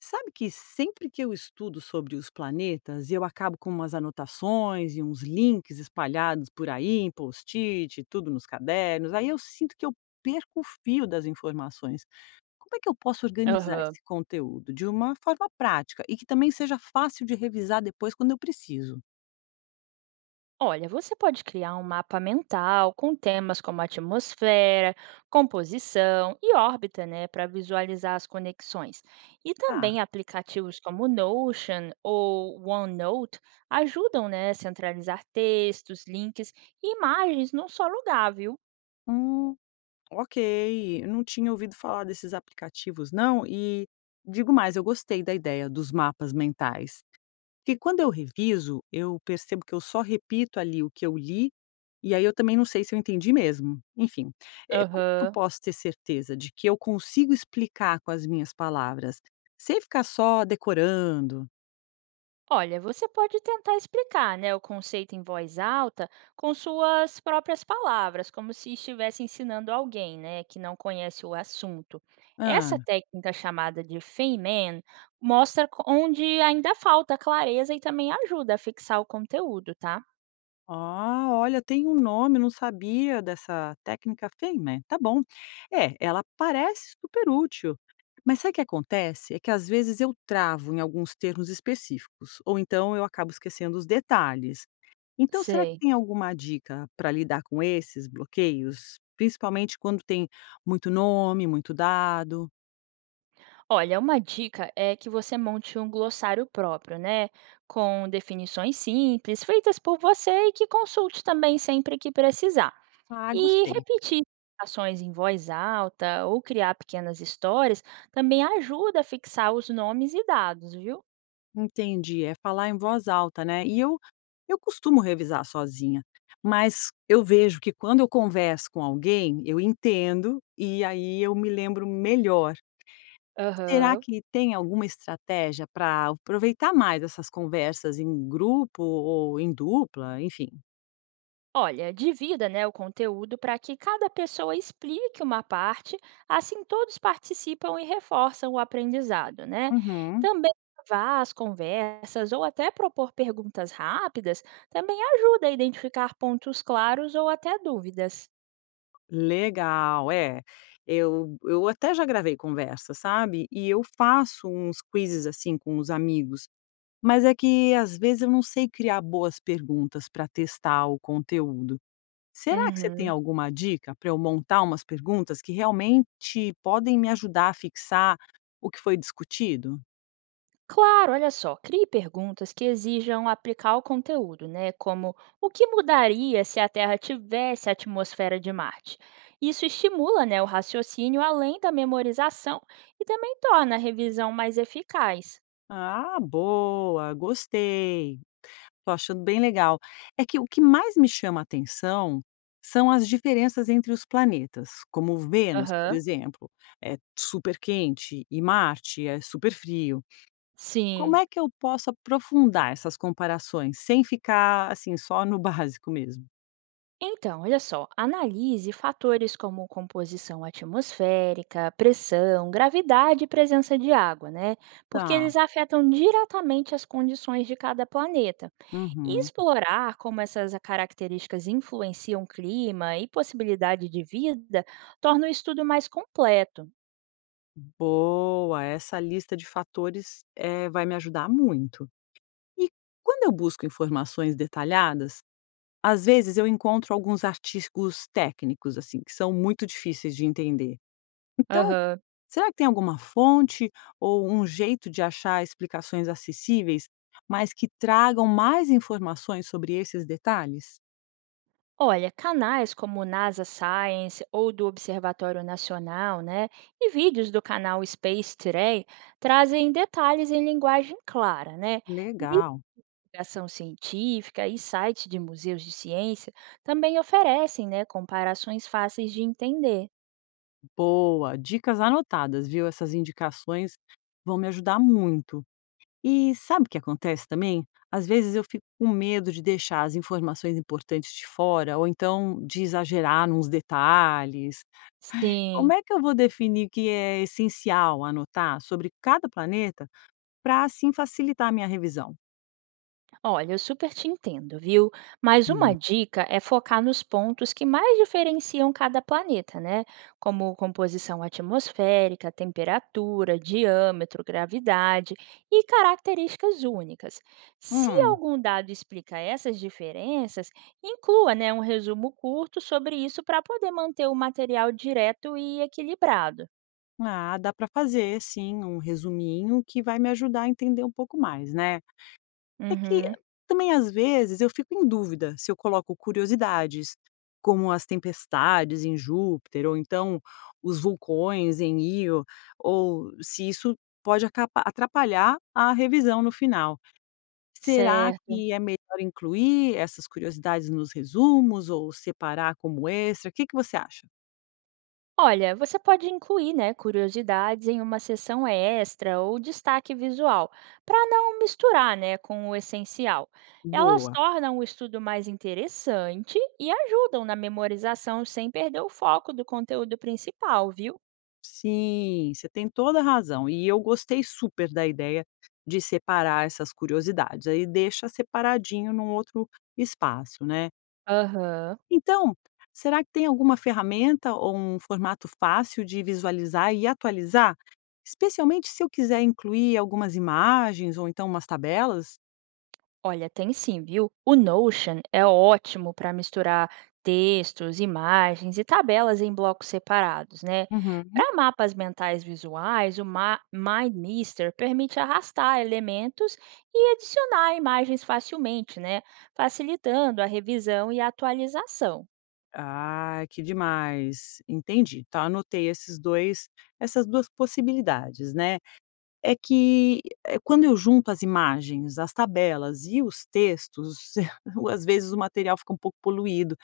Sabe que sempre que eu estudo sobre os planetas, eu acabo com umas anotações e uns links espalhados por aí, em post-it, tudo nos cadernos. Aí eu sinto que eu perco o fio das informações. Como é que eu posso organizar Aham. esse conteúdo de uma forma prática e que também seja fácil de revisar depois quando eu preciso? Olha, você pode criar um mapa mental com temas como atmosfera, composição e órbita, né, para visualizar as conexões. E Tá. também aplicativos como Notion ou OneNote ajudam, né, a centralizar textos, links e imagens num só lugar, viu? Hum, ok. Eu não tinha ouvido falar desses aplicativos, não. E digo mais, eu gostei da ideia dos mapas mentais. Porque quando eu reviso, eu percebo que eu só repito ali o que eu li, e aí eu também não sei se eu entendi mesmo. Enfim, como é que eu Aham. posso ter certeza de que eu consigo explicar com as minhas palavras, sem ficar só decorando? Olha, você pode tentar explicar, né, o conceito em voz alta com suas próprias palavras, como se estivesse ensinando alguém, né, que não conhece o assunto. Essa Ah, técnica chamada de Feynman mostra onde ainda falta clareza e também ajuda a fixar o conteúdo, tá? ó, olha, tem um nome, não sabia dessa técnica Feynman. Tá bom. É, ela parece super útil. Mas sabe o que acontece? É que às vezes eu travo em alguns termos específicos, ou então eu acabo esquecendo os detalhes. Então, será que Sei. tem alguma dica para lidar com esses bloqueios? Principalmente quando tem muito nome, muito dado? Olha, uma dica é que você monte um glossário próprio, né? Com definições simples, feitas por você e que consulte também sempre que precisar. Ah, E gostei. repetir ações em voz alta ou criar pequenas histórias também ajuda a fixar os nomes e dados, viu? Entendi. É falar em voz alta, né? E eu costumo revisar sozinha, mas eu vejo que quando eu converso com alguém, eu entendo e aí eu me lembro melhor. Será Aham. que tem alguma estratégia para aproveitar mais essas conversas em grupo ou em dupla? Enfim. Olha, divida, né, o conteúdo para que cada pessoa explique uma parte, assim todos participam e reforçam o aprendizado, né? Uhum. Também gravar as conversas ou até propor perguntas rápidas também ajuda a identificar pontos claros ou até dúvidas. Legal, é. Eu até já gravei conversa, sabe, e eu faço uns quizzes, assim, com os amigos, mas é que às vezes eu não sei criar boas perguntas para testar o conteúdo. Será que você tem Uhum. alguma dica para eu montar umas perguntas que realmente podem me ajudar a fixar o que foi discutido? Claro, olha só, crie perguntas que exijam aplicar o conteúdo, né? Como o que mudaria se a Terra tivesse a atmosfera de Marte? Isso estimula, né, o raciocínio além da memorização e também torna a revisão mais eficaz. Ah, boa, gostei. Tô achando bem legal. É que o que mais me chama a atenção são as diferenças entre os planetas, como Vênus, por Aham. exemplo, é super quente e Marte é super frio. Como Sim. é que eu posso aprofundar essas comparações sem ficar assim só no básico mesmo? Então, olha só, analise fatores como composição atmosférica, pressão, gravidade e presença de água, né? Porque Tá. eles afetam diretamente as condições de cada planeta. E Uhum. explorar como essas características influenciam o clima e possibilidade de vida torna o estudo mais completo. Boa, essa lista de fatores vai me ajudar muito. E quando eu busco informações detalhadas, às vezes eu encontro alguns artigos técnicos, assim, que são muito difíceis de entender. Então, Aham. será que tem alguma fonte ou um jeito de achar explicações acessíveis, mas que tragam mais informações sobre esses detalhes? Olha, canais como o NASA Science ou do Observatório Nacional, né, e vídeos do canal Space Today trazem detalhes em linguagem clara, né? Legal, Divulgação científica e sites de museus de ciência também oferecem, né, comparações fáceis de entender. boa, dicas anotadas, viu? Essas indicações vão me ajudar muito. E sabe o que acontece também? Às vezes eu fico com medo de deixar as informações importantes de fora, ou então de exagerar nos detalhes. Como Sim. é que eu vou definir o que é essencial anotar sobre cada planeta para assim facilitar a minha revisão? Olha, eu super te entendo, viu? Mas uma Hum. dica é focar nos pontos que mais diferenciam cada planeta, né? Como composição atmosférica, temperatura, diâmetro, gravidade e características únicas. Se Hum, algum dado explica essas diferenças, inclua, né, um resumo curto sobre isso para poder manter o material direto e equilibrado. ah, dá para fazer sim um resuminho que vai me ajudar a entender um pouco mais, né? É que Uhum. também às vezes eu fico em dúvida se eu coloco curiosidades, como as tempestades em Júpiter, ou então os vulcões em Io, ou se isso pode atrapalhar a revisão no final. Será Certo. que é melhor incluir essas curiosidades nos resumos ou separar como extra? O que que você acha? Olha, você pode incluir, né, curiosidades em uma sessão extra ou destaque visual, para não misturar, né, com o essencial. Elas Boa. tornam o estudo mais interessante e ajudam na memorização sem perder o foco do conteúdo principal, viu? Sim, você tem toda a razão. E eu gostei super da ideia de separar essas curiosidades. Aí deixa separadinho num outro espaço, né? Aham. Então, será que tem alguma ferramenta ou um formato fácil de visualizar e atualizar? Especialmente se eu quiser incluir algumas imagens ou então umas tabelas? Olha, tem sim, viu? O Notion é ótimo para misturar textos, imagens e tabelas em blocos separados, né? Uhum. Para mapas mentais visuais, o Mind Mister permite arrastar elementos e adicionar imagens facilmente, né? Facilitando a revisão e a atualização. Ah, que demais. Entendi. Então anotei esses 2, essas 2 possibilidades, né. É que, é quando eu junto as imagens, as tabelas e os textos, eu, às vezes o material fica um pouco poluído.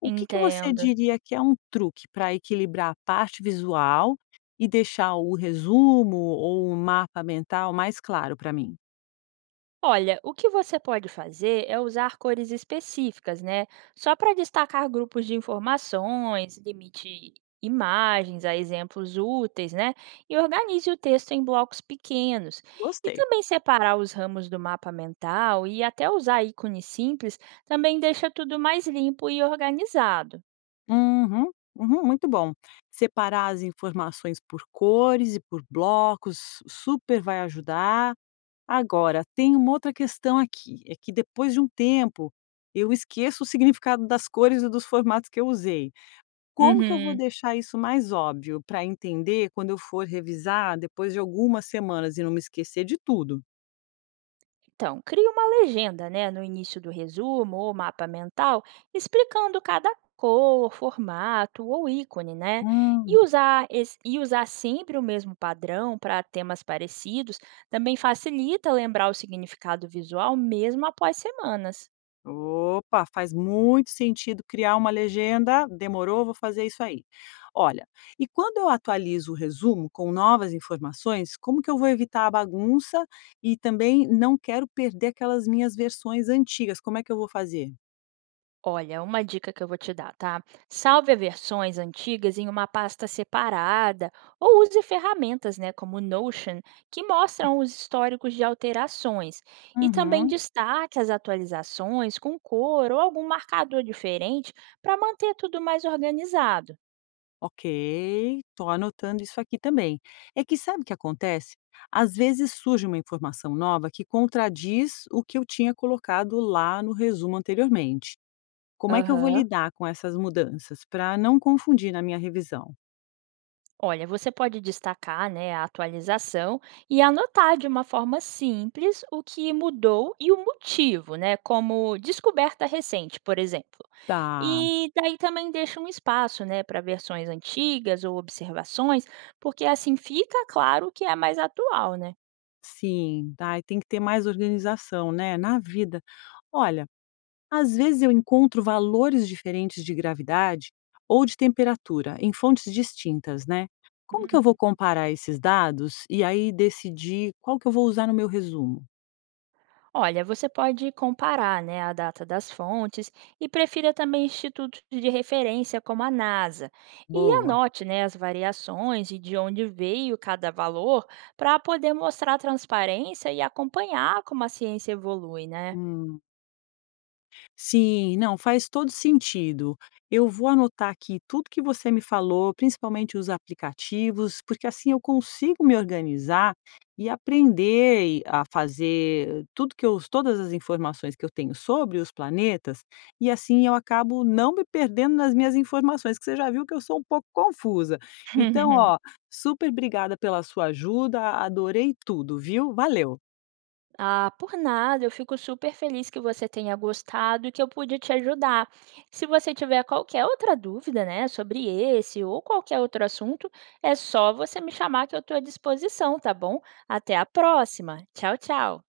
O que que você Entendo. diria que é um truque para equilibrar a parte visual e deixar o resumo ou o mapa mental mais claro para mim? Olha, o que você pode fazer é usar cores específicas, né? Só para destacar grupos de informações, limite imagens a exemplos úteis, né? E organize o texto em blocos pequenos. E Gostei. também separar os ramos do mapa mental e até usar ícones simples também deixa tudo mais limpo e organizado. Uhum, uhum, muito bom. Separar as informações por cores e por blocos super vai ajudar. Agora, tem uma outra questão aqui, é que depois de um tempo eu esqueço o significado das cores e dos formatos que eu usei. Como que eu vou Uhum. deixar isso mais óbvio para entender quando eu for revisar depois de algumas semanas e não me esquecer de tudo? Então, crie uma legenda, né, no início do resumo ou mapa mental, explicando cada cor, formato ou ícone, né? E e usar sempre o mesmo padrão para temas parecidos também facilita lembrar o significado visual mesmo após semanas. Opa, faz muito sentido criar uma legenda. Demorou, vou fazer isso aí. Olha, e quando eu atualizo o resumo com novas informações, como que eu vou evitar a bagunça e também não quero perder aquelas minhas versões antigas? Como é que eu vou fazer? Olha, uma dica que eu vou te dar, tá? Salve versões antigas em uma pasta separada ou use ferramentas, né, como o Notion, que mostram os históricos de alterações. E também Uhum. destaque as atualizações com cor ou algum marcador diferente para manter tudo mais organizado. Ok, tô anotando isso aqui também. É que sabe o que acontece? Às vezes surge uma informação nova que contradiz o que eu tinha colocado lá no resumo anteriormente. Como é que eu vou Aham. lidar com essas mudanças para não confundir na minha revisão? Olha, você pode destacar, né, a atualização e anotar de uma forma simples o que mudou e o motivo, né, como descoberta recente, por exemplo. Tá, E daí também deixa um espaço, né, para versões antigas ou observações, porque assim fica claro que é mais atual, né? sim, tá, e tem que ter mais organização, né, na vida. Olha, às vezes eu encontro valores diferentes de gravidade ou de temperatura em fontes distintas, né. Como que eu vou Uhum. comparar esses dados e aí decidir qual que eu vou usar no meu resumo? Olha, você pode comparar, né, a data das fontes e prefira também institutos de referência como a NASA e Boa. anote, né, as variações e de onde veio cada valor para poder mostrar transparência e acompanhar como a ciência evolui, né? Hum. Sim, não, faz todo sentido. Eu vou anotar aqui tudo que você me falou, principalmente os aplicativos, porque assim eu consigo me organizar e aprender a fazer tudo que eu, todas as informações que eu tenho sobre os planetas, e assim eu acabo não me perdendo nas minhas informações, que você já viu que eu sou um pouco confusa. Então, ó, super obrigada pela sua ajuda, adorei tudo, viu? Valeu. Ah, por nada, eu fico super feliz que você tenha gostado e que eu pude te ajudar. Se você tiver qualquer outra dúvida, né, sobre esse ou qualquer outro assunto, é só você me chamar que eu estou à disposição, tá bom? Até a próxima. Tchau, tchau.